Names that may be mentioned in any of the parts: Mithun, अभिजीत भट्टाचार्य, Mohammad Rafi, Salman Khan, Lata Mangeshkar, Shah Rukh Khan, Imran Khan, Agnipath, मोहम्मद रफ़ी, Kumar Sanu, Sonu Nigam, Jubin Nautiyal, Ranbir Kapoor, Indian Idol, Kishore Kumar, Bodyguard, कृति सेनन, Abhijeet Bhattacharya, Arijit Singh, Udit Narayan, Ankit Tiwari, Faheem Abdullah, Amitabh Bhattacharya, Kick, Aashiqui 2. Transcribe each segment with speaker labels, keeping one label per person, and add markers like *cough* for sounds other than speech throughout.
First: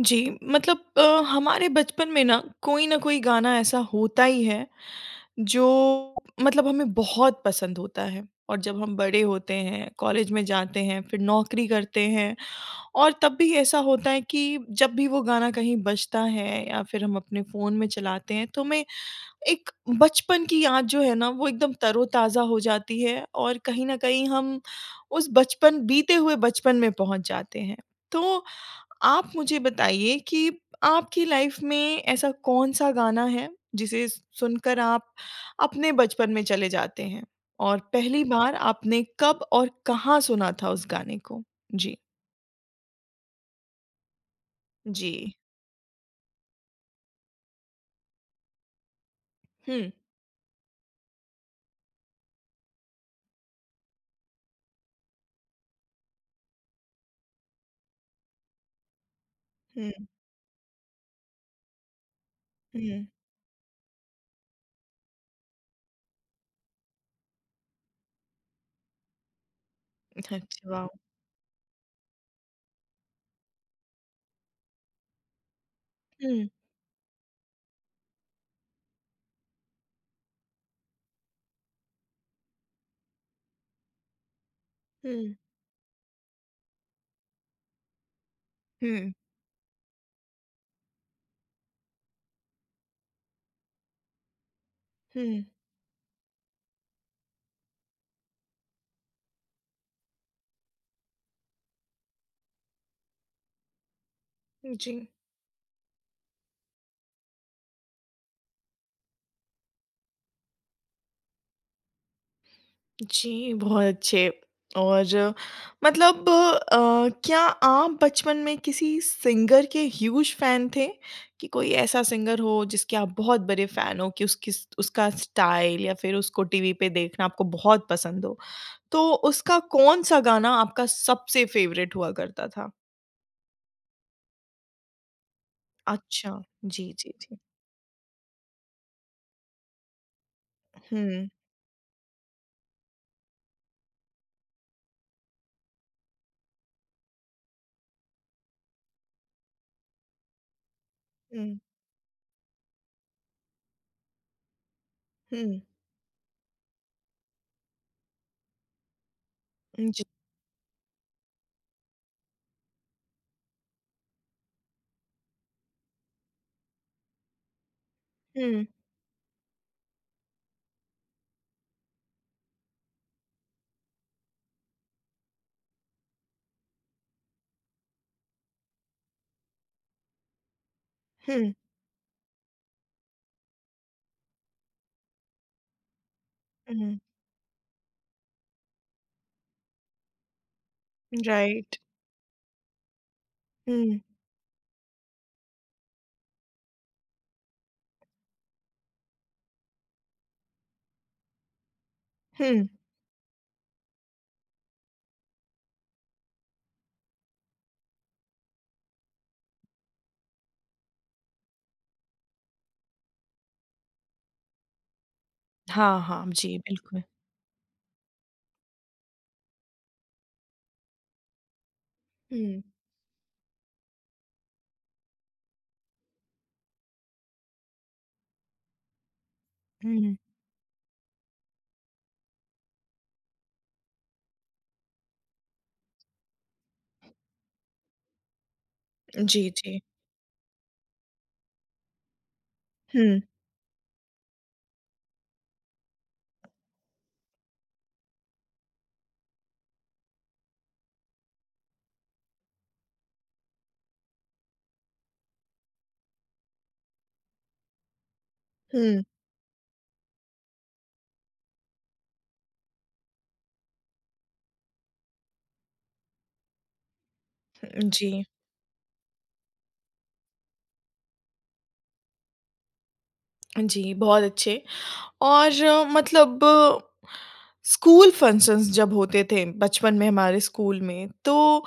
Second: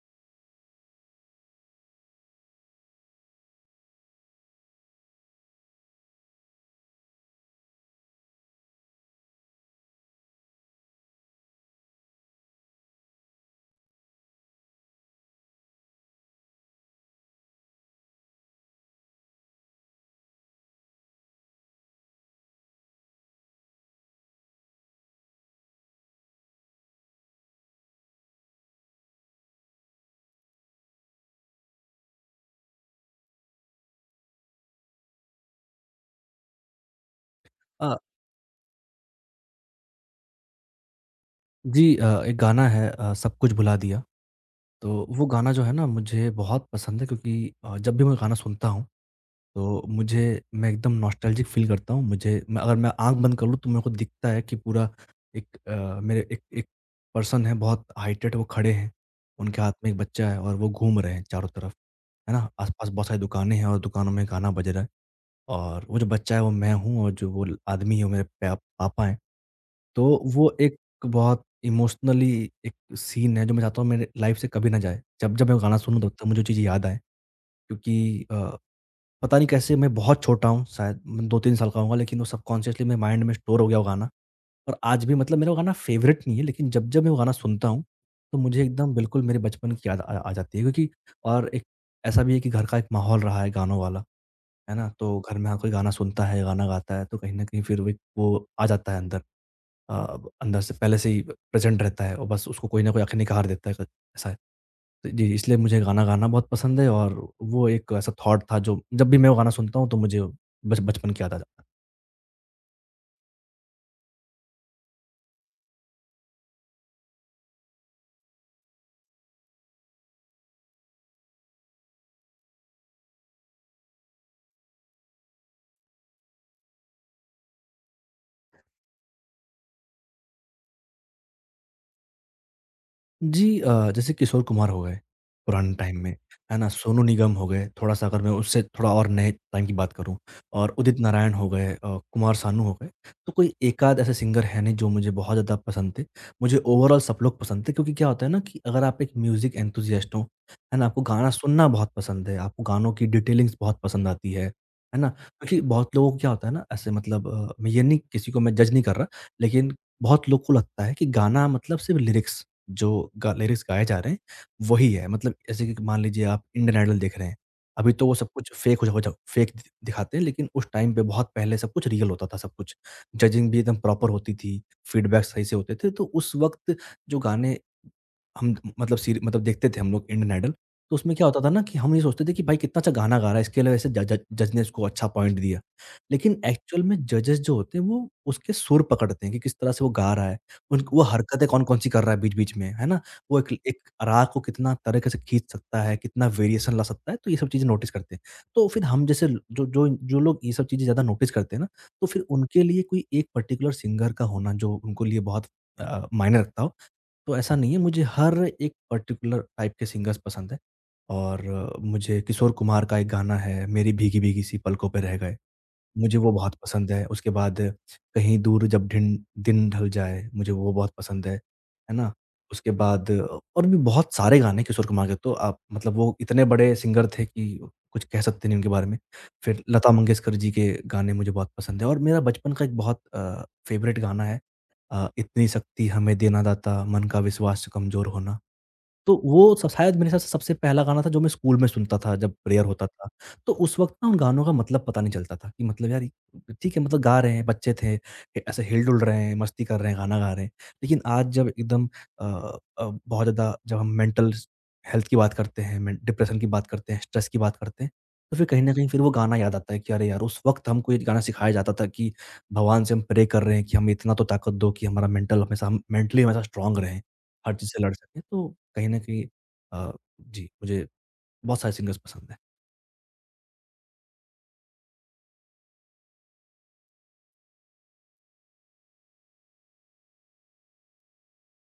Speaker 1: जी मतलब हमारे बचपन में ना कोई गाना ऐसा होता ही है जो मतलब हमें बहुत पसंद होता है और जब हम बड़े होते हैं कॉलेज में जाते हैं फिर नौकरी करते हैं और तब भी ऐसा होता है कि जब भी वो गाना कहीं बजता है या फिर हम अपने फ़ोन में चलाते हैं तो हमें एक बचपन की याद जो है ना वो एकदम तरोताज़ा हो जाती है और कहीं न कहीं हम उस बचपन बीते हुए बचपन में पहुँच जाते हैं। तो आप मुझे बताइए कि आपकी लाइफ़ में ऐसा कौन-सा गाना है जिसे सुनकर आप अपने बचपन में चले जाते हैं? और
Speaker 2: अ,
Speaker 1: पहली बार आपने कब और कहाँ सुना था उस गाने को?
Speaker 2: जी
Speaker 1: जी।
Speaker 2: एक गाना है सब कुछ भुला दिया। तो
Speaker 1: जी।
Speaker 2: वो गाना जो है ना मुझे बहुत पसंद है क्योंकि जब भी मैं गाना सुनता हूँ तो
Speaker 1: हुँ,
Speaker 2: मुझे मैं एकदम नॉस्टैल्जिक फील करता हूँ। मुझे मैं अगर मैं आँख बंद कर लूँ तो मेरे को दिखता है कि पूरा एक मेरे एक एक पर्सन है, बहुत हाइटेड वो खड़े हैं, उनके हाथ में एक
Speaker 1: हुँ,
Speaker 2: बच्चा है और वो घूम रहे हैं चारों तरफ, है ना? आसपास
Speaker 1: हुँ।
Speaker 2: बहुत सारी दुकानें हैं और दुकानों में गाना बज रहा है। और वो जो बच्चा है वो मैं हूँ और जो वो आदमी है वो मेरे पापा हैं। तो
Speaker 1: अच्छा,
Speaker 2: वो एक
Speaker 1: वाह!
Speaker 2: बहुत इमोशनली एक सीन है जो मैं चाहता हूँ मेरे लाइफ से कभी ना जाए। जब-जब मैं वो गाना सुनूँ तब तक मुझे वो
Speaker 1: हुँ,
Speaker 2: चीज़ें याद आएँ। क्योंकि पता नहीं कैसे, मैं बहुत छोटा हूँ, शायद मैं 2-3 साल का होऊँगा, लेकिन वो सबकॉन्शियसली मेरे माइंड में स्टोर हो गया वो गाना। और आज भी
Speaker 1: हुँ,
Speaker 2: मतलब मेरा वो गाना फ़ेवरेट नहीं है, लेकिन जब-जब मैं वो गाना सुनता हूँ, तो मुझे एकदम
Speaker 1: हुँ,
Speaker 2: बिल्कुल मेरे बचपन की याद आ आ जाती है। क्योंकि और एक ऐसा भी है कि घर का एक माहौल रहा है गानों वाला, है ना? तो घर
Speaker 1: हुँ।
Speaker 2: में हर कोई गाना सुनता है, गाना गाता है, तो कहीं न कहीं फिर वो एक वो आ जाता है अंदर। अंदर से पहले से ही प्रेज़ेंट रहता है और बस उसको कोई न कोई आके निखार देता है। ऐसा है।
Speaker 1: जी।
Speaker 2: तो जी, इसलिए मुझे गाना गाना बहुत पसंद है। और वो एक ऐसा थॉट था जो जब भी मैं वो गाना सुनता हूँ तो मुझे बच बचपन की याद आ जा।
Speaker 1: जी, बहुत अच्छे। और मतलब क्या आप बचपन में किसी सिंगर के ह्यूज फैन थे? कि कोई ऐसा सिंगर हो जिसके आप बहुत बड़े फैन हो कि उसकी उसका स्टाइल या फिर उसको टीवी पे देखना आपको बहुत पसंद हो? तो उसका कौन-सा गाना आपका सबसे फ़ेवरेट हुआ करता था?
Speaker 2: जी जैसे किशोर कुमार हो गए, पुराने टाइम में,
Speaker 1: अच्छा।
Speaker 2: है ना?
Speaker 1: जी,
Speaker 2: सोनू
Speaker 1: जी,
Speaker 2: निगम
Speaker 1: जी।
Speaker 2: हो गए, थोड़ा-सा अगर मैं उससे थोड़ा और नए टाइम की बात करूँ और उदित
Speaker 1: हुँ,
Speaker 2: नारायण हो गए, कुमार सानू हो गए, तो कोई एकाध ऐसे सिंगर हैं नहीं जो मुझे बहुत ज़्यादा पसंद थे। मुझे ओवरऑल सब लोग पसंद थे। क्योंकि क्या होता है ना कि अगर आप एक म्यूज़िक एंथुसियास्ट हो, है ना? आपको गाना
Speaker 1: हुँ,
Speaker 2: सुनना बहुत पसंद है, आपको गानों की डिटेलिंग्स बहुत पसंद आती है ना? क्योंकि
Speaker 1: हुँ,
Speaker 2: बहुत लोगों को क्या होता है ना, ऐसे मतलब मैं ये नहीं, किसी को मैं जज नहीं कर रहा, लेकिन
Speaker 1: जी।
Speaker 2: बहुत लोग को लगता है कि गाना मतलब सिर्फ़ लिरिक्स, जो गा लिरिक्स गाए जा रहे हैं, वही है। मतलब जैसे कि मान लीजिए आप इंडियन आइडल देख रहे हैं, अभी तो वो सब कुछ
Speaker 1: हुँ,
Speaker 2: फेक हो जा फेक दि दिखाते हैं, लेकिन उस टाइम पे बहुत पहले सब कुछ रियल होता था, सब कुछ। जजिंग भी एकदम प्रॉपर होती थी, फीडबैक सही से होते थे, तो उस वक़्त जो गाने हम मतलब सीर मतलब देखते थे हम लोग इंडियन आइडल, तो उसमें क्या होता था
Speaker 1: हुँ,
Speaker 2: ना कि हम ये सोचते थे कि भाई कितना अच्छा गाना गा रहा है, इसके लिए वैसे जज जज ने इसको अच्छा पॉइंट दिया। लेकिन एक्चुअल में
Speaker 1: हुँ,
Speaker 2: जजेस जो होते हैं वो उसके सुर पकड़ते हैं कि किस तरह से वो गा रहा है, उन वो हरकतें
Speaker 1: राइट।
Speaker 2: कौन-कौन सी कर रहा है बीच-बीच में, है ना? वो एक एक
Speaker 1: हुँ,
Speaker 2: राग को कितना तरीके से खींच सकता है, कितना वेरिएशन ला सकता है, तो ये सब चीज़ें नोटिस करते हैं। तो फिर हम जैसे जो जो जो लोग ये सब चीज़ें ज़्यादा नोटिस करते हैं ना, तो फिर
Speaker 1: हुँ।
Speaker 2: उनके लिए कोई एक पर्टिकुलर सिंगर का होना जो उनको लिए बहुत मायने रखता हो, तो ऐसा नहीं है। मुझे हर एक पर्टिकुलर टाइप के सिंगर्स पसंद हैं। और मुझे किशोर कुमार का एक गाना है, मेरी भीगी-भीगी सी पलकों पे रह गए।
Speaker 1: हाँ,
Speaker 2: मुझे
Speaker 1: हाँ।
Speaker 2: वो बहुत
Speaker 1: जी,
Speaker 2: पसंद
Speaker 1: बिल्कुल।
Speaker 2: है। उसके बाद कहीं दूर जब ढिन दिन ढल जाए, मुझे वो बहुत पसंद है। है ना?
Speaker 1: हुँ,
Speaker 2: उसके बाद और भी बहुत सारे गाने किशोर कुमार के, तो आप मतलब वो इतने बड़े सिंगर थे कि कुछ कह सकते नहीं उनके बारे में। फिर लता
Speaker 1: हुँ।
Speaker 2: मंगेशकर जी के गाने मुझे बहुत पसंद है। और मेरा बचपन का एक बहुत फ़ेवरेट गाना है, इतनी शक्ति हमें देना दाता, मन का विश्वास कमज़ोर होना। तो
Speaker 1: जी,
Speaker 2: वो स
Speaker 1: जी।
Speaker 2: शायद मेरे हिसाब से सबसे पहला गाना था जो मैं स्कूल में सुनता था जब प्रेयर होता था।
Speaker 1: हुँ,
Speaker 2: तो उस वक़्त ना उन गानों का मतलब पता नहीं चलता था कि मतलब यार ठीक है मतलब गा रहे हैं, बच्चे थे, ऐसे हिल-डुल रहे हैं, मस्ती कर रहे हैं, गाना गा रहे हैं। लेकिन आज जब एकदम बहुत ज़्यादा जब हम मेंटल हेल्थ की बात करते हैं, में डिप्रेशन की बात करते हैं, स्ट्रेस की बात करते हैं, तो फिर कहीं न कहीं फिर
Speaker 1: हुँ,
Speaker 2: वो गाना याद आता है कि अरे यार उस वक़्त हमको ये गाना सिखाया जाता था कि भगवान से हम प्रे कर रहे हैं कि हमें इतना तो ताकत दो कि हमारा मेंटल हमेशा हम मेंटली हमेशा स्ट्रॉन्ग रहें। हर चीज़ से लड़ सकें।
Speaker 1: जी,
Speaker 2: तो कहीं न कहीं अ, जी, मुझे बहुत सारे सिंगर्स पसंद हैं।
Speaker 1: जी, बहुत अच्छे। और मतलब स्कूल फंक्शंस जब होते थे बचपन में हमारे स्कूल में, तो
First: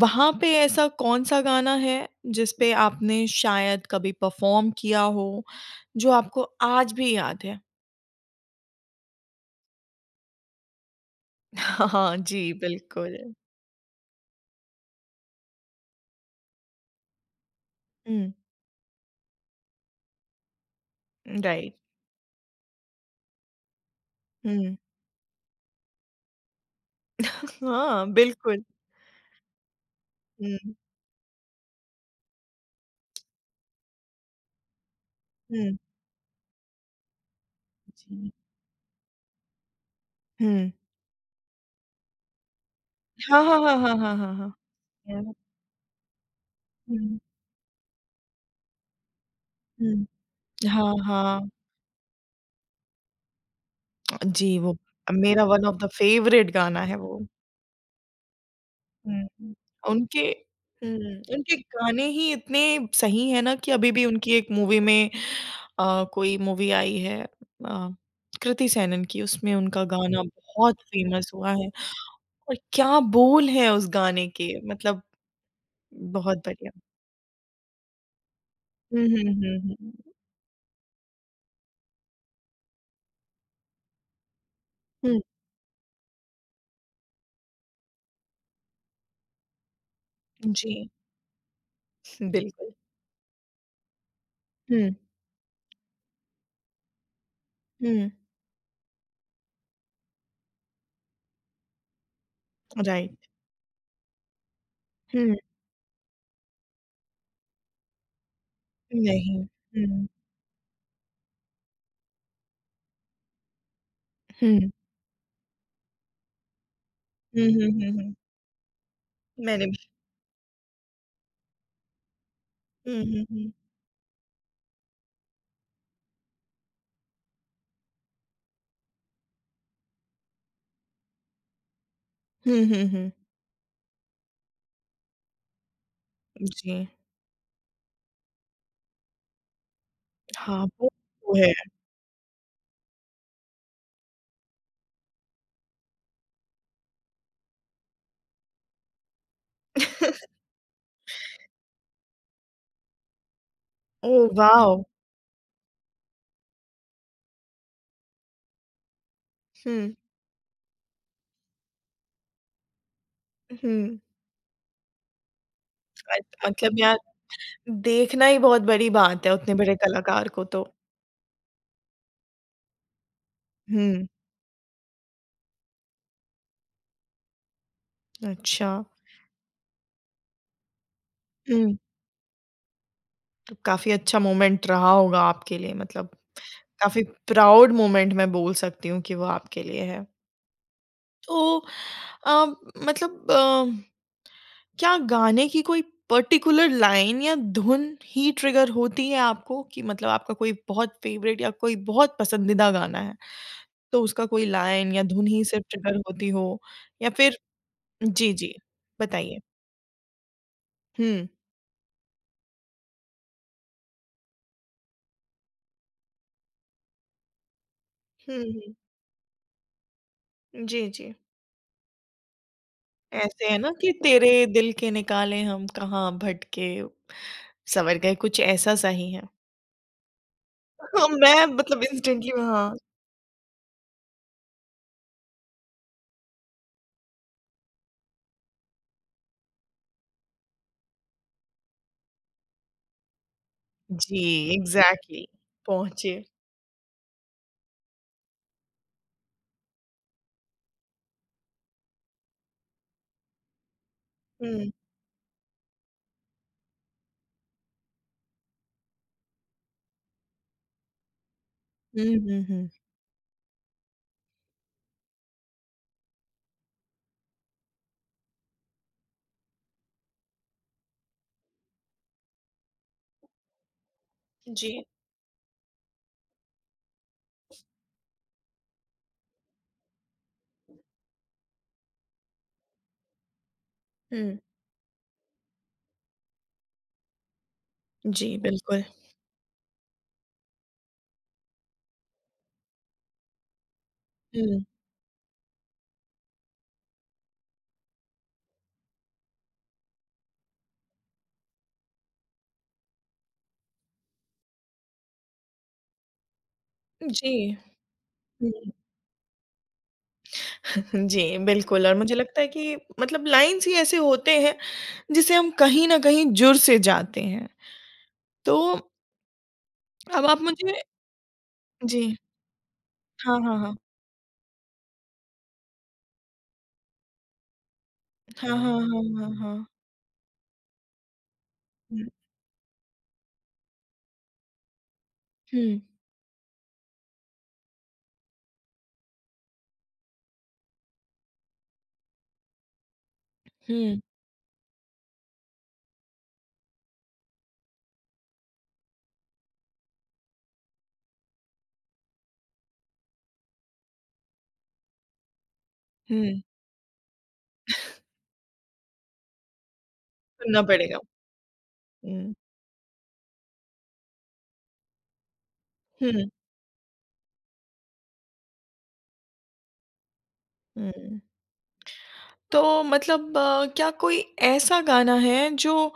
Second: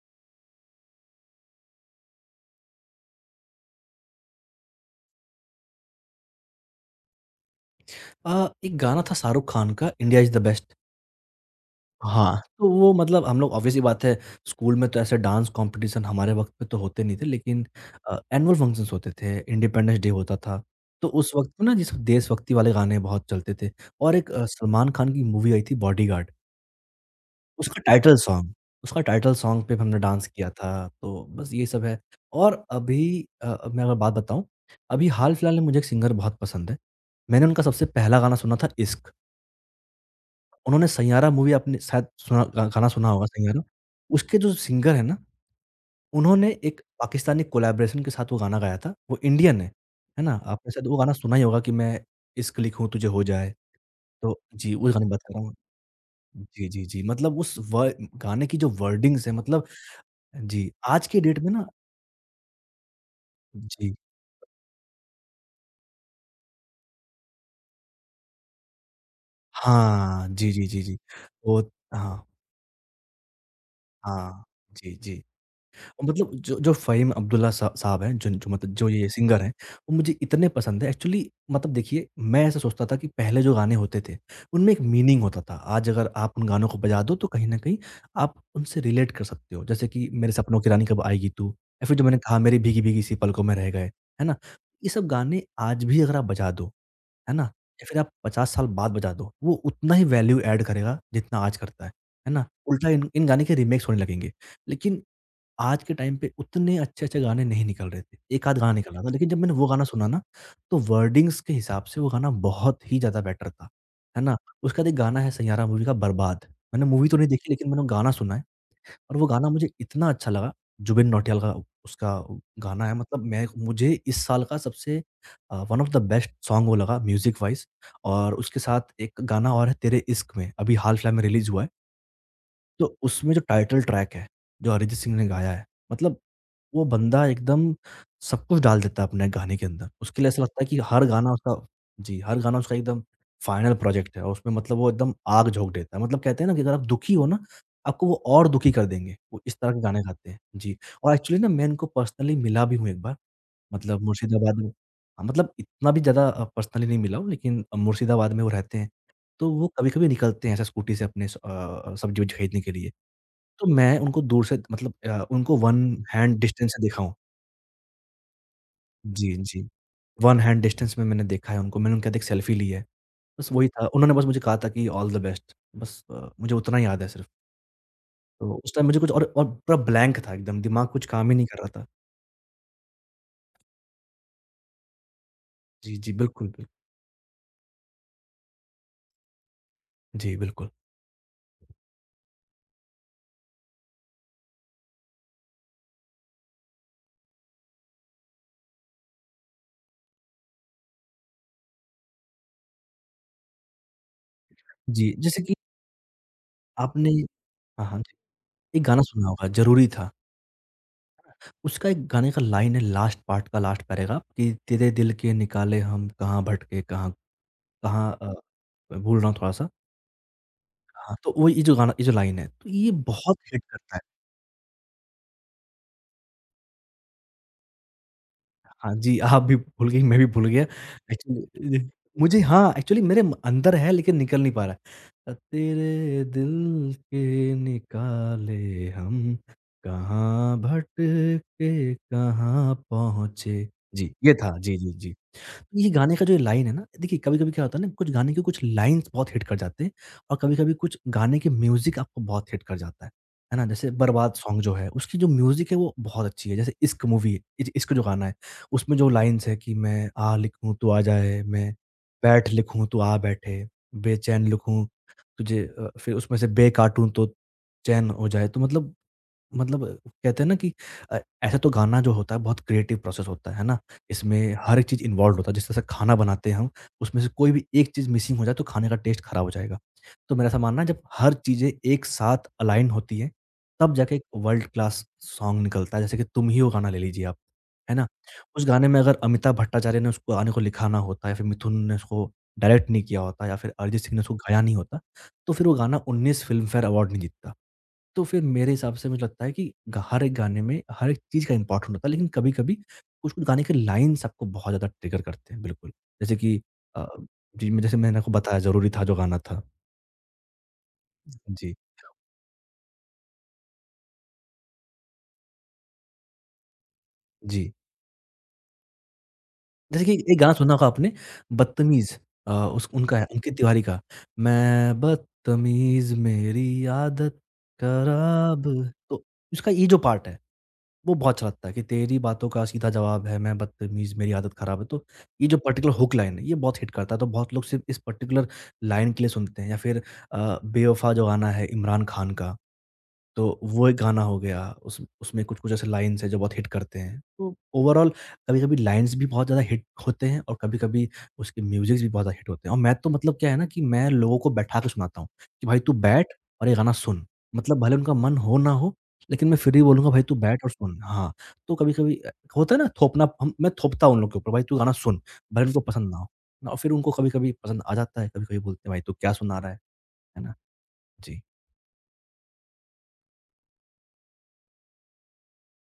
Speaker 1: वहाँ पे ऐसा कौन-सा गाना है जिस पे आपने शायद कभी परफ़ॉर्म किया हो, जो आपको आज भी याद है?
Speaker 2: एक गाना था शाहरुख खान का, इंडिया इज़ द बेस्ट।
Speaker 1: *laughs* हाँ,
Speaker 2: हाँ।
Speaker 1: जी,
Speaker 2: तो वो
Speaker 1: बिल्कुल।
Speaker 2: मतलब हम लोग ऑब्वियसली बात है, स्कूल में तो ऐसे डांस कॉम्पिटिशन हमारे वक़्त पे तो होते नहीं थे, लेकिन
Speaker 1: हुँ,
Speaker 2: एनुअल फंक्शंस होते थे, इंडिपेंडेंस डे होता था। तो उस वक़्त ना
Speaker 1: राइट।
Speaker 2: जिस देशभक्ति वाले गाने बहुत चलते थे। और एक
Speaker 1: हुँ,
Speaker 2: सलमान खान की मूवी आई थी, बॉडीगार्ड। उसका
Speaker 1: हाँ,
Speaker 2: टाइटल सॉन्ग
Speaker 1: बिल्कुल।
Speaker 2: उसका टाइटल सॉन्ग पे हमने डांस किया
Speaker 1: हुँ,
Speaker 2: था, तो बस ये सब है। और अभी अब मैं अगर बात बताऊँ, अभी हाल-फिलहाल में
Speaker 1: हुँ,
Speaker 2: मुझे एक सिंगर बहुत पसंद है। मैंने उनका सबसे पहला
Speaker 1: जी,
Speaker 2: गाना सुना था, इश्क।
Speaker 1: हुँ।
Speaker 2: उन्होंने सैयारा मूवी आपने शायद सुना गा गाना सुना होगा
Speaker 1: हाँ, हाँ,
Speaker 2: सैयारा।
Speaker 1: हाँ, हाँ, हाँ, हाँ,
Speaker 2: उसके जो सिंगर है ना,
Speaker 1: हाँ।
Speaker 2: उन्होंने एक
Speaker 1: हुँ,
Speaker 2: पाकिस्तानी कोलैबोरेशन के साथ वो गाना गाया था। वो इंडियन
Speaker 1: हुँ।
Speaker 2: है ना? आपने शायद
Speaker 1: हाँ,
Speaker 2: वो गाना सुना ही
Speaker 1: हाँ।
Speaker 2: होगा कि मैं इश्क लिखूँ तुझे हो जाए। तो
Speaker 1: जी, वो
Speaker 2: जी, वो गाने की बात कर रहा
Speaker 1: मेरा
Speaker 2: हूँ।
Speaker 1: वन ऑफ द फेवरेट
Speaker 2: जी,
Speaker 1: गाना
Speaker 2: जी,
Speaker 1: है
Speaker 2: जी।
Speaker 1: वो।
Speaker 2: मतलब उस व गाने की जो वर्डिंग्स है
Speaker 1: हुँ,
Speaker 2: मतलब,
Speaker 1: उनके
Speaker 2: जी,
Speaker 1: हुँ,
Speaker 2: आज की डेट में
Speaker 1: उनके
Speaker 2: ना,
Speaker 1: गाने ही इतने सही हैं ना कि अभी
Speaker 2: जी,
Speaker 1: भी उनकी एक मूवी में कोई मूवी आई है कृति सेनन की, उसमें उनका गाना
Speaker 2: हाँ, जी, जी,
Speaker 1: बहुत
Speaker 2: जी, जी।
Speaker 1: फेमस हुआ
Speaker 2: वो,
Speaker 1: है
Speaker 2: हाँ,
Speaker 1: और क्या बोल हैं उस गाने
Speaker 2: हाँ,
Speaker 1: के,
Speaker 2: जी,
Speaker 1: मतलब
Speaker 2: जी। और मतलब
Speaker 1: बहुत
Speaker 2: जो
Speaker 1: बढ़िया।
Speaker 2: जो फ़हीम अब्दुल्ला सा साहब हैं, जो जो मतलब जो
Speaker 1: हुँ,
Speaker 2: ये
Speaker 1: हुँ,
Speaker 2: सिंगर हैं,
Speaker 1: हुँ,
Speaker 2: वो मुझे इतने पसंद हैं एक्चुअली। मतलब देखिए, मैं ऐसा सोचता था कि पहले जो गाने होते थे, उनमें एक
Speaker 1: हुँ, हुँ,
Speaker 2: मीनिंग होता था। आज अगर आप उन गानों को बजा दो, तो कहीं न कहीं आप उनसे रिलेट कर सकते हो। जैसे कि मेरे सपनों की
Speaker 1: जी,
Speaker 2: रानी कब आएगी तू, या फिर जो मैंने कहा, मेरी
Speaker 1: बिल्कुल।
Speaker 2: भीगी-भीगी सी पलकों में रह गए, है ना? ये
Speaker 1: हुँ,
Speaker 2: सब गाने आज भी अगर आप बजा दो, है ना? या फिर आप
Speaker 1: हुँ,
Speaker 2: 50 साल बाद बजा दो, वो उतना ही वैल्यू ऐड करेगा जितना आज करता है ना? उल्टा इन इन
Speaker 1: राइट।
Speaker 2: गाने के रीमेक्स होने लगेंगे। लेकिन
Speaker 1: हुँ,
Speaker 2: आज के टाइम पे उतने अच्छे-अच्छे गाने नहीं निकल रहे थे, एक-आध गाना निकल रहा था, लेकिन जब
Speaker 1: नहीं।
Speaker 2: मैंने वो गाना
Speaker 1: हुँ,
Speaker 2: सुना ना, तो वर्डिंग्स के हिसाब से वो गाना बहुत ही ज़्यादा बेटर था, है ना?
Speaker 1: हुँ,
Speaker 2: उसके बाद एक गाना है सैयारा मूवी का, बर्बाद। मैंने मूवी तो नहीं
Speaker 1: हुँ,
Speaker 2: देखी लेकिन
Speaker 1: हुँ,
Speaker 2: मैंने वो
Speaker 1: हुँ,
Speaker 2: गाना
Speaker 1: हुँ,
Speaker 2: सुना है। और वो गाना
Speaker 1: मैंने
Speaker 2: मुझे
Speaker 1: भी
Speaker 2: इतना अच्छा लगा, जुबिन नौटियाल का उसका गाना है।
Speaker 1: हुँ,
Speaker 2: मतलब
Speaker 1: हुँ,
Speaker 2: मैं
Speaker 1: हुँ।
Speaker 2: मुझे इस साल का सबसे one of the best song वो लगा, म्यूज़िक वाइज़। और उसके साथ एक गाना और है, तेरे इश्क में, अभी हाल-फिलहाल में रिलीज़ हुआ है।
Speaker 1: हुँ, हुँ,
Speaker 2: तो
Speaker 1: हुँ।
Speaker 2: उसमें जो टाइटल ट्रैक है, जो अरिजीत सिंह ने गाया है, मतलब वो
Speaker 1: जी,
Speaker 2: बंदा एकदम सब कुछ डाल देता है अपने गाने के अंदर। उसके लिए ऐसा लगता
Speaker 1: हाँ,
Speaker 2: है कि
Speaker 1: वो
Speaker 2: हर गाना
Speaker 1: तो है।
Speaker 2: उसका, जी, हर गाना उसका एकदम फाइनल प्रोजेक्ट है और उसमें मतलब वो एकदम आग झोंक देता है। मतलब कहते हैं ना कि अगर आप दुखी हो ना, आपको वो और दुखी कर देंगे। वो इस तरह के गाने गाते हैं।
Speaker 1: *laughs*
Speaker 2: जी, और एक्चुअली ना मैं इनको पर्सनली मिला भी हूँ एक बार, मतलब
Speaker 1: ओह
Speaker 2: मुर्शिदाबाद में।
Speaker 1: वाओ!
Speaker 2: हाँ, मतलब इतना भी ज़्यादा पर्सनली नहीं मिला हूँ, लेकिन मुर्शिदाबाद में वो रहते हैं। तो वो
Speaker 1: हुँ,
Speaker 2: कभी-कभी निकलते हैं ऐसे स्कूटी से अपने स सब्जी-वब्जी खरीदने के लिए। तो मैं
Speaker 1: हुँ।
Speaker 2: उनको दूर से मतलब उनको वन
Speaker 1: अ,
Speaker 2: हैंड डिस्टेंस
Speaker 1: मतलब
Speaker 2: से
Speaker 1: यार
Speaker 2: देखा हूँ।
Speaker 1: देखना ही बहुत बड़ी बात है
Speaker 2: जी,
Speaker 1: उतने
Speaker 2: जी।
Speaker 1: बड़े कलाकार
Speaker 2: वन
Speaker 1: को
Speaker 2: हैंड
Speaker 1: तो।
Speaker 2: डिस्टेंस में मैंने देखा है उनको, मैंने उनके साथ एक सेल्फी ली है। बस वही था,
Speaker 1: हुँ,
Speaker 2: उन्होंने बस मुझे कहा था कि ऑल द बेस्ट, बस मुझे उतना ही याद है सिर्फ़। तो
Speaker 1: अच्छा।
Speaker 2: उस टाइम मुझे कुछ और पूरा ब्लैंक था एकदम, दिमाग कुछ काम ही नहीं कर
Speaker 1: हुँ,
Speaker 2: रहा था।
Speaker 1: तो काफ़ी अच्छा मोमेंट रहा होगा आपके लिए
Speaker 2: जी,
Speaker 1: मतलब
Speaker 2: जी, बिल्कुल, बिल्कुल।
Speaker 1: काफ़ी प्राउड मोमेंट मैं बोल सकती हूँ कि वो आपके लिए है।
Speaker 2: जी, बिल्कुल।
Speaker 1: तो अ, मतलब क्या गाने की कोई पर्टिकुलर लाइन या धुन ही ट्रिगर होती है आपको कि मतलब आपका कोई बहुत फेवरेट या कोई बहुत पसंदीदा गाना है, तो उसका कोई लाइन या
Speaker 2: जी,
Speaker 1: धुन
Speaker 2: जैसे
Speaker 1: ही
Speaker 2: कि
Speaker 1: सिर्फ ट्रिगर होती हो या
Speaker 2: आपने,
Speaker 1: फिर
Speaker 2: हाँ, हाँ, जी,
Speaker 1: जी, जी,
Speaker 2: एक गाना सुना
Speaker 1: बताइए?
Speaker 2: होगा, ज़रूरी था।
Speaker 1: हुँ,
Speaker 2: उसका एक गाने का लाइन है, लास्ट पार्ट का लास्ट पैराग्राफ, कि तेरे दिल के निकाले हम कहाँ भटके, कहाँ कहाँ
Speaker 1: हुँ, हुँ।
Speaker 2: भूल रहा हूँ थोड़ा-सा।
Speaker 1: जी, जी।
Speaker 2: हाँ, तो वो ये जो गाना ये जो लाइन है, तो ये बहुत
Speaker 1: ऐसे है
Speaker 2: हिट
Speaker 1: ना कि
Speaker 2: करता है।
Speaker 1: तेरे दिल के निकाले हम कहाँ भटके संवर गए, कुछ ऐसा-सा
Speaker 2: हाँ
Speaker 1: ही
Speaker 2: जी,
Speaker 1: है।
Speaker 2: आप भी भूल गई, मैं भी भूल गया।
Speaker 1: हाँ, मैं
Speaker 2: एक्चुअली
Speaker 1: मतलब इंस्टेंटली
Speaker 2: मुझे हाँ,
Speaker 1: हाँ,
Speaker 2: एक्चुअली मेरे म अंदर है लेकिन निकल नहीं पा रहा है। तेरे दिल के निकाले हम कहाँ भटके कहाँ पहुँचे। जी,
Speaker 1: जी,
Speaker 2: ये था। जी, जी, जी।
Speaker 1: एग्ज़ैक्टली
Speaker 2: तो ये गाने
Speaker 1: पहुँचे।
Speaker 2: का जो लाइन है ना, देखिए कभी-कभी क्या होता है ना, कुछ गाने के कुछ लाइन्स बहुत हिट कर जाते हैं और कभी-कभी कुछ गाने के म्यूज़िक आपको बहुत हिट कर जाता है। है ना? जैसे बर्बाद सॉन्ग
Speaker 1: हुँ।
Speaker 2: जो है, उसकी जो म्यूज़िक है वो बहुत अच्छी है। जैसे इश्क मूवी है, इज इश्क जो गाना है, उसमें जो लाइन्स है कि मैं आ लिखूँ तू आ जाए, मैं
Speaker 1: हुँ, हुँ,
Speaker 2: बैठ
Speaker 1: हुँ।
Speaker 2: लिखूँ तू आ बैठे, बेचैन लिखूँ तुझे फिर उसमें से बे काटूँ तो चैन हो जाए। तो मतलब कहते हैं ना कि अ, ऐसा तो गाना जो होता है बहुत क्रिएटिव प्रोसेस होता है ना? इसमें
Speaker 1: जी।
Speaker 2: हर एक चीज़ इन्वॉल्वड होता है, जिस तरह से खाना बनाते हैं हम, उसमें से कोई भी एक चीज़ मिसिंग हो जाए तो खाने का टेस्ट खराब हो जाएगा। तो मेरा ऐसा मानना है जब हर चीज़ें एक साथ अलाइन होती हैं, तब जाके एक
Speaker 1: हुँ।
Speaker 2: वर्ल्ड क्लास सॉन्ग निकलता है, जैसे कि तुम ही हो गाना ले लीजिए आप, है ना?
Speaker 1: जी,
Speaker 2: उस
Speaker 1: बिल्कुल।
Speaker 2: गाने में अगर अमिताभ भट्टाचार्य ने उसको गाने को लिखा ना होता या फिर मिथुन ने उसको डायरेक्ट नहीं किया होता या फिर अरिजीत सिंह ने उसको गाया
Speaker 1: हुँ।
Speaker 2: नहीं होता, तो फिर वो गाना 19 फ़िल्म फेयर अवार्ड नहीं जीतता। तो फिर मेरे हिसाब से मुझे लगता है कि ग हर एक गाने में हर एक चीज़ का इम्पोर्टेंट होता है, लेकिन कभी-कभी कुछ-कुछ गाने के लाइन्स आपको बहुत ज़्यादा ट्रिगर करते हैं, बिल्कुल। जैसे कि अ,
Speaker 1: जी।
Speaker 2: जी, मैं जैसे मैंने आपको
Speaker 1: हुँ,
Speaker 2: बताया ज़रूरी था जो गाना था।
Speaker 1: *laughs* जी,
Speaker 2: जी,
Speaker 1: बिल्कुल और मुझे लगता है कि मतलब लाइन्स ही ऐसे होते हैं, जिससे हम कहीं न कहीं जुड़ से जाते हैं।
Speaker 2: जी।
Speaker 1: तो
Speaker 2: जैसे कि
Speaker 1: अब
Speaker 2: एक
Speaker 1: आप
Speaker 2: गाना सुना
Speaker 1: मुझे
Speaker 2: होगा आपने
Speaker 1: जी।
Speaker 2: बदतमीज़। उस उनका है,
Speaker 1: हाँ,
Speaker 2: अंकित
Speaker 1: हाँ, हाँ।
Speaker 2: तिवारी का। मैं बदतमीज़ मेरी आदत
Speaker 1: हाँ,
Speaker 2: शराब।
Speaker 1: हाँ, हाँ,
Speaker 2: तो
Speaker 1: हाँ, हाँ।
Speaker 2: उसका ये जो पार्ट है वो बहुत चलाता है कि
Speaker 1: हुँ,
Speaker 2: तेरी बातों का सीधा जवाब है, मैं बदतमीज़, मेरी आदत ख़राब है। तो ये जो
Speaker 1: हुँ,
Speaker 2: पर्टिकुलर हुक लाइन है, ये बहुत हिट करता है। तो बहुत लोग सिर्फ़ इस पर्टिकुलर लाइन के लिए सुनते हैं या फिर बेवफ़ा जो गाना है इमरान खान का, तो वो एक
Speaker 1: हुँ,
Speaker 2: गाना हो गया, उस उसमें कुछ-कुछ ऐसे लाइन्स हैं जो बहुत हिट करते हैं। तो ओवरऑल कभी-कभी लाइन्स भी बहुत ज़्यादा हिट होते हैं और कभी-कभी उसके म्यूज़िक्स भी बहुत ज़्यादा हिट होते हैं और मैं तो मतलब क्या है ना कि मैं लोगों को बैठा के सुनाता हूँ कि भाई तू बैठ
Speaker 1: हुँ।
Speaker 2: और ये गाना सुन। मतलब भले उनका मन हो ना हो, लेकिन मैं फिर भी बोलूँगा भाई तू
Speaker 1: सुनना
Speaker 2: बैठ और सुन।
Speaker 1: पड़ेगा।
Speaker 2: हाँ, तो कभी-कभी
Speaker 1: हुँ,
Speaker 2: होता है ना थोपना हम मैं थोपता हूँ उन लोग के ऊपर भाई तू गाना सुन, भले उनको पसंद ना हो।
Speaker 1: हुँ,
Speaker 2: ना, और फिर उनको कभी-कभी पसंद आ जाता है, कभी-कभी बोलते हैं भाई तू क्या सुना रहा है ना?
Speaker 1: हुँ।
Speaker 2: जी।
Speaker 1: तो मतलब क्या कोई ऐसा गाना है जो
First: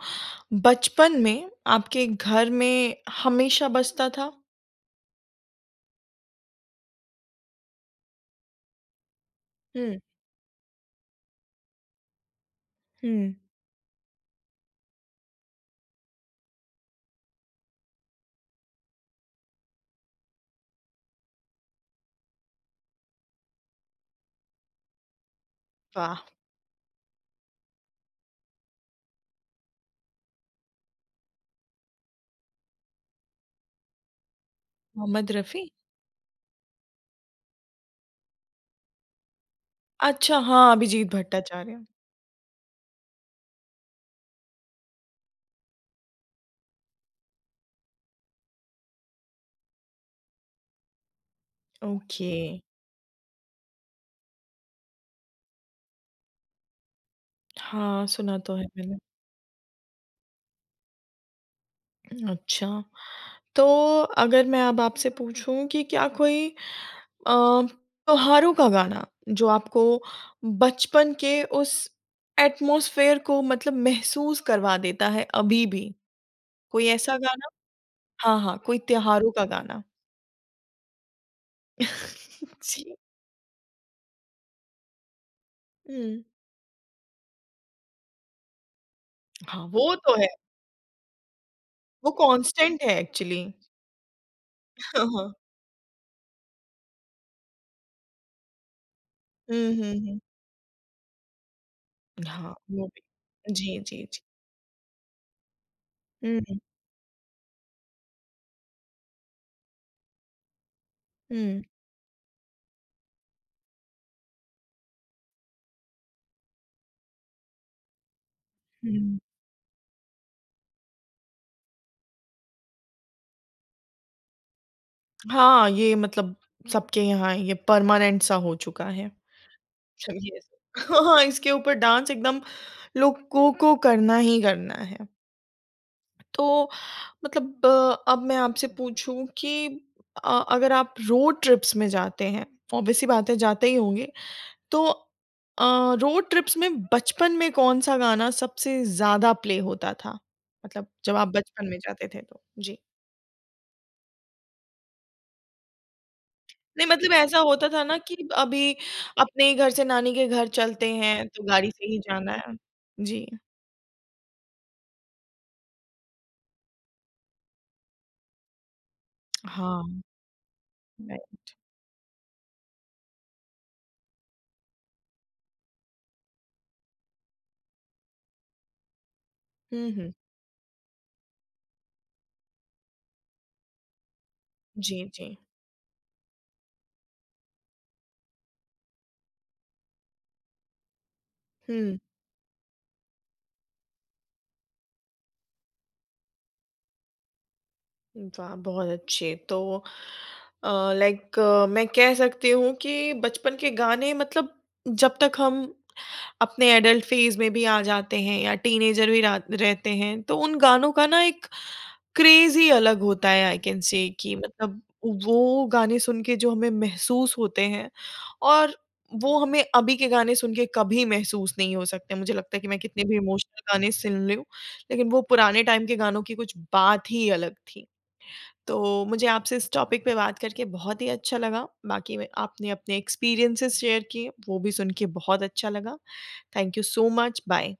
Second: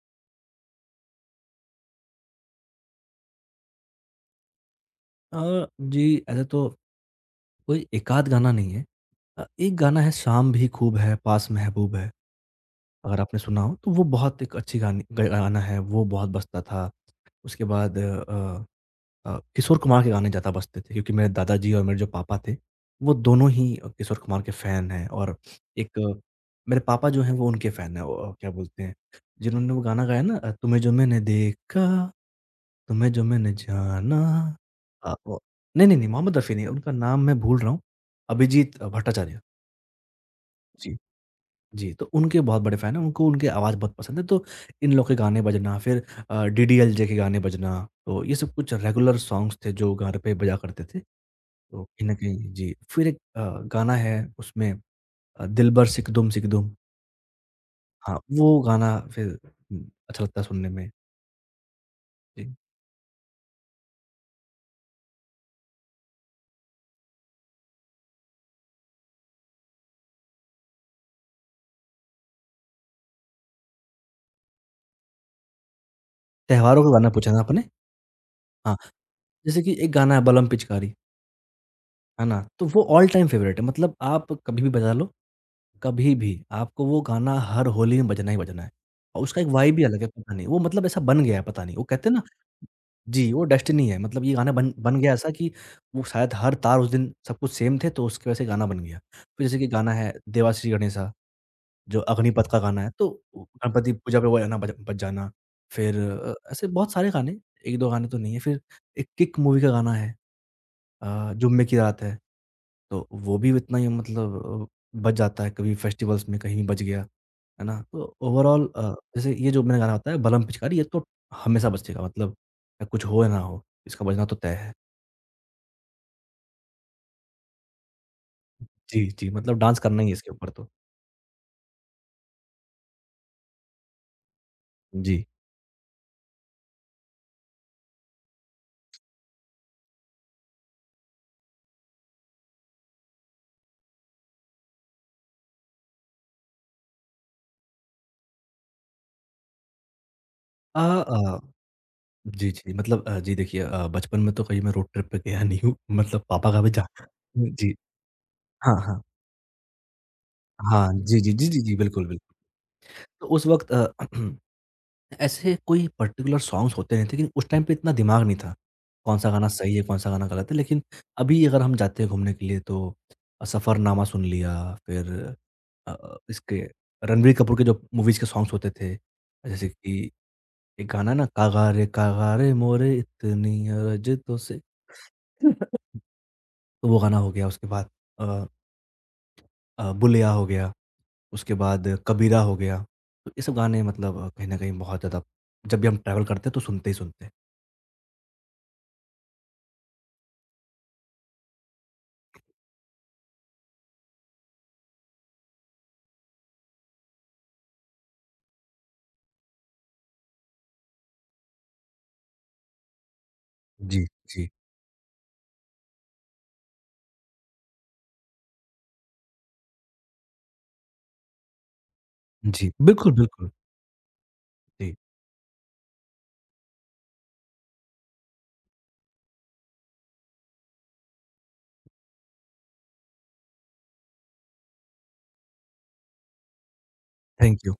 Speaker 1: बचपन में आपके घर में हमेशा बजता था?
Speaker 2: जी ऐसे तो कोई एकाध गाना नहीं है। एक
Speaker 1: हुँ,
Speaker 2: गाना है शाम भी खूब है पास महबूब है, अगर
Speaker 1: हुँ।
Speaker 2: आपने सुना हो तो वो बहुत एक अच्छी गानी ग गाना है, वो बहुत बजता था। उसके बाद किशोर कुमार के गाने ज़्यादा बजते थे क्योंकि मेरे दादाजी और मेरे जो पापा थे, वो दोनों ही किशोर कुमार के फ़ैन हैं और एक अ,
Speaker 1: वाह!
Speaker 2: मेरे पापा जो हैं वो उनके फ़ैन हैं, वो क्या बोलते हैं, जिन्होंने वो गाना गाया ना, तुम्हें जो मैंने देखा तुम्हें जो मैंने जाना,
Speaker 1: मोहम्मद
Speaker 2: वो
Speaker 1: रफ़ी?
Speaker 2: नहीं, नहीं, नहीं, मोहम्मद रफ़ी नहीं, उनका नाम मैं भूल रहा हूँ। अभिजीत भट्टाचार्य।
Speaker 1: अच्छा, हाँ,
Speaker 2: जी,
Speaker 1: अभिजीत भट्टाचार्य।
Speaker 2: जी, तो उनके बहुत बड़े फ़ैन हैं, उनको उनकी आवाज़ बहुत पसंद है, तो इन लोग के गाने बजना, फिर डीडीएलजे के गाने बजना, तो ये सब कुछ रेगुलर सॉन्ग्स थे जो घर पे बजा करते थे। तो कहीं न
Speaker 1: ओके।
Speaker 2: कहीं जी, फिर एक गाना है उसमें दिलबर सिकदुम सिकदुम।
Speaker 1: हाँ,
Speaker 2: हाँ,
Speaker 1: सुना तो
Speaker 2: वो
Speaker 1: है
Speaker 2: गाना
Speaker 1: मैंने।
Speaker 2: फिर अच्छा लगता है सुनने में। जी,
Speaker 1: अच्छा, तो अगर मैं अब आपसे पूछूँ कि क्या कोई अ, त्योहारों का गाना जो आपको बचपन के उस एटमॉस्फेयर को मतलब महसूस करवा देता है अभी भी?
Speaker 2: त्योहारों
Speaker 1: कोई
Speaker 2: का गाना
Speaker 1: ऐसा
Speaker 2: पूछा ना
Speaker 1: गाना?
Speaker 2: आपने?
Speaker 1: हाँ, हाँ,
Speaker 2: हाँ,
Speaker 1: कोई त्योहारों का
Speaker 2: जैसे कि
Speaker 1: गाना।
Speaker 2: एक गाना है बलम पिचकारी। है ना?
Speaker 1: *laughs*
Speaker 2: तो वो
Speaker 1: जी।
Speaker 2: ऑल टाइम फेवरेट है, मतलब आप कभी भी बजा लो,
Speaker 1: हुँ।
Speaker 2: कभी भी, आपको वो गाना हर होली में बजना ही बजना है। और उसका एक
Speaker 1: हाँ,
Speaker 2: वाइब ही
Speaker 1: वो
Speaker 2: अलग है,
Speaker 1: तो है।
Speaker 2: पता नहीं, वो मतलब ऐसा बन गया है, पता नहीं। वो कहते
Speaker 1: वो
Speaker 2: हैं ना।
Speaker 1: कांस्टेंट है
Speaker 2: जी, वो
Speaker 1: एक्चुअली। *laughs*
Speaker 2: डेस्टिनी है, मतलब ये गाना बन बन
Speaker 1: हाँ,
Speaker 2: गया ऐसा
Speaker 1: हाँ।
Speaker 2: कि वो शायद हर तार उस दिन सब कुछ सेम थे, तो उसकी वजह से गाना बन गया। फिर जैसे कि
Speaker 1: हुँ,
Speaker 2: गाना
Speaker 1: हुँ,
Speaker 2: है
Speaker 1: हुँ।
Speaker 2: देवाश्री गणेशा, जो अग्निपथ
Speaker 1: हाँ,
Speaker 2: का गाना
Speaker 1: वो
Speaker 2: है,
Speaker 1: भी।
Speaker 2: तो
Speaker 1: जी,
Speaker 2: गणपति
Speaker 1: जी,
Speaker 2: पूजा
Speaker 1: जी।
Speaker 2: पे वो गाना बज बज जाना। फिर
Speaker 1: हुँ,
Speaker 2: ऐसे बहुत सारे गाने, 1-2 गाने तो नहीं है। फिर एक किक मूवी का गाना है,
Speaker 1: हुँ,
Speaker 2: जुम्मे की रात है। तो वो भी उतना ही मतलब बच जाता है, कभी फेस्टिवल्स में कहीं बच गया, है ना? तो ओवरऑल
Speaker 1: हुँ।
Speaker 2: जैसे ये जो मैंने गाना बताया बलम पिचकारी, ये तो हमेशा बजेगा, मतलब कुछ हो या ना हो, इसका बजना तो तय है।
Speaker 1: हाँ, ये मतलब सबके यहाँ ये परमानेंट सा हो चुका
Speaker 2: जी,
Speaker 1: है।
Speaker 2: जी, मतलब डांस करना ही है इसके
Speaker 1: चलिए
Speaker 2: ऊपर तो।
Speaker 1: *laughs* हाँ, इसके ऊपर डांस एकदम लोगों को करना ही करना है।
Speaker 2: जी।
Speaker 1: तो मतलब अब मैं आपसे पूछूँ कि अगर आप रोड ट्रिप्स में जाते हैं, ऑब्वियस सी बात है जाते ही होंगे, तो रोड ट्रिप्स में बचपन में कौन-सा गाना सबसे ज़्यादा प्ले होता था?
Speaker 2: अ
Speaker 1: मतलब जब आप
Speaker 2: अ,
Speaker 1: बचपन में जाते थे तो?
Speaker 2: जी, जी,
Speaker 1: जी।
Speaker 2: मतलब जी देखिए बचपन में तो कहीं मैं रोड ट्रिप पे गया नहीं हूँ, *laughs* मतलब पापा का भी जा
Speaker 1: नहीं मतलब ऐसा होता
Speaker 2: जी,
Speaker 1: था ना कि अभी
Speaker 2: हाँ, हाँ।
Speaker 1: अपने ही घर से नानी के घर
Speaker 2: हाँ,
Speaker 1: चलते
Speaker 2: जी,
Speaker 1: हैं,
Speaker 2: जी,
Speaker 1: तो
Speaker 2: जी, जी,
Speaker 1: गाड़ी
Speaker 2: जी,
Speaker 1: से ही
Speaker 2: बिल्कुल,
Speaker 1: जाना
Speaker 2: बिल्कुल।
Speaker 1: है। जी।
Speaker 2: तो उस वक़्त *clears throat* ऐसे कोई पर्टिकुलर सॉन्ग्स होते नहीं थे लेकिन उस टाइम पे इतना दिमाग नहीं था, कौन-सा गाना सही है,
Speaker 1: हाँ,
Speaker 2: कौन-सा गाना गलत है। लेकिन
Speaker 1: राइट।
Speaker 2: अभी अगर हम जाते हैं घूमने के लिए तो सफ़रनामा सुन लिया, फिर इसके रणबीर कपूर के जो मूवीज़ के सॉन्ग्स होते थे, जैसे
Speaker 1: हुँ,
Speaker 2: कि
Speaker 1: हुँ।
Speaker 2: एक गाना है ना, कागा रे मोरे इतनी अरज तो से,
Speaker 1: जी, जी।
Speaker 2: तो वो गाना हो गया, उसके बाद अ बुलेया हो गया, उसके बाद
Speaker 1: हुँ।
Speaker 2: कबीरा हो गया। तो ये सब गाने मतलब कहीं न कहीं बहुत ज़्यादा जब भी हम ट्रैवल करते हैं तो सुनते ही सुनते हैं।
Speaker 1: वाह! बहुत अच्छे। तो लाइक मैं कह सकती हूँ कि बचपन के गाने मतलब जब तक हम अपने एडल्ट फेज़ में भी आ जाते हैं या टीनेजर भी रा रहते हैं, तो उन गानों का ना एक क्रेज़ ही अलग होता है आई कैन
Speaker 2: जी,
Speaker 1: से कि
Speaker 2: जी,
Speaker 1: मतलब वो गाने सुन के जो हमें महसूस होते हैं और वो हमें अभी के गाने सुन के कभी महसूस नहीं हो सकते। मुझे लगता है कि
Speaker 2: जी।
Speaker 1: मैं कितने
Speaker 2: बिल्कुल,
Speaker 1: भी
Speaker 2: बिल्कुल।
Speaker 1: इमोशनल गाने सुन लूँ,
Speaker 2: जी,
Speaker 1: लेकिन वो पुराने टाइम के गानों की कुछ बात ही अलग थी। तो मुझे आपसे इस टॉपिक पे बात करके बहुत ही अच्छा लगा। बाकी में आपने अपने एक्सपीरियंसेस शेयर किए, वो भी सुन के बहुत अच्छा लगा। Thank you so much.
Speaker 2: Thank you.
Speaker 1: Bye.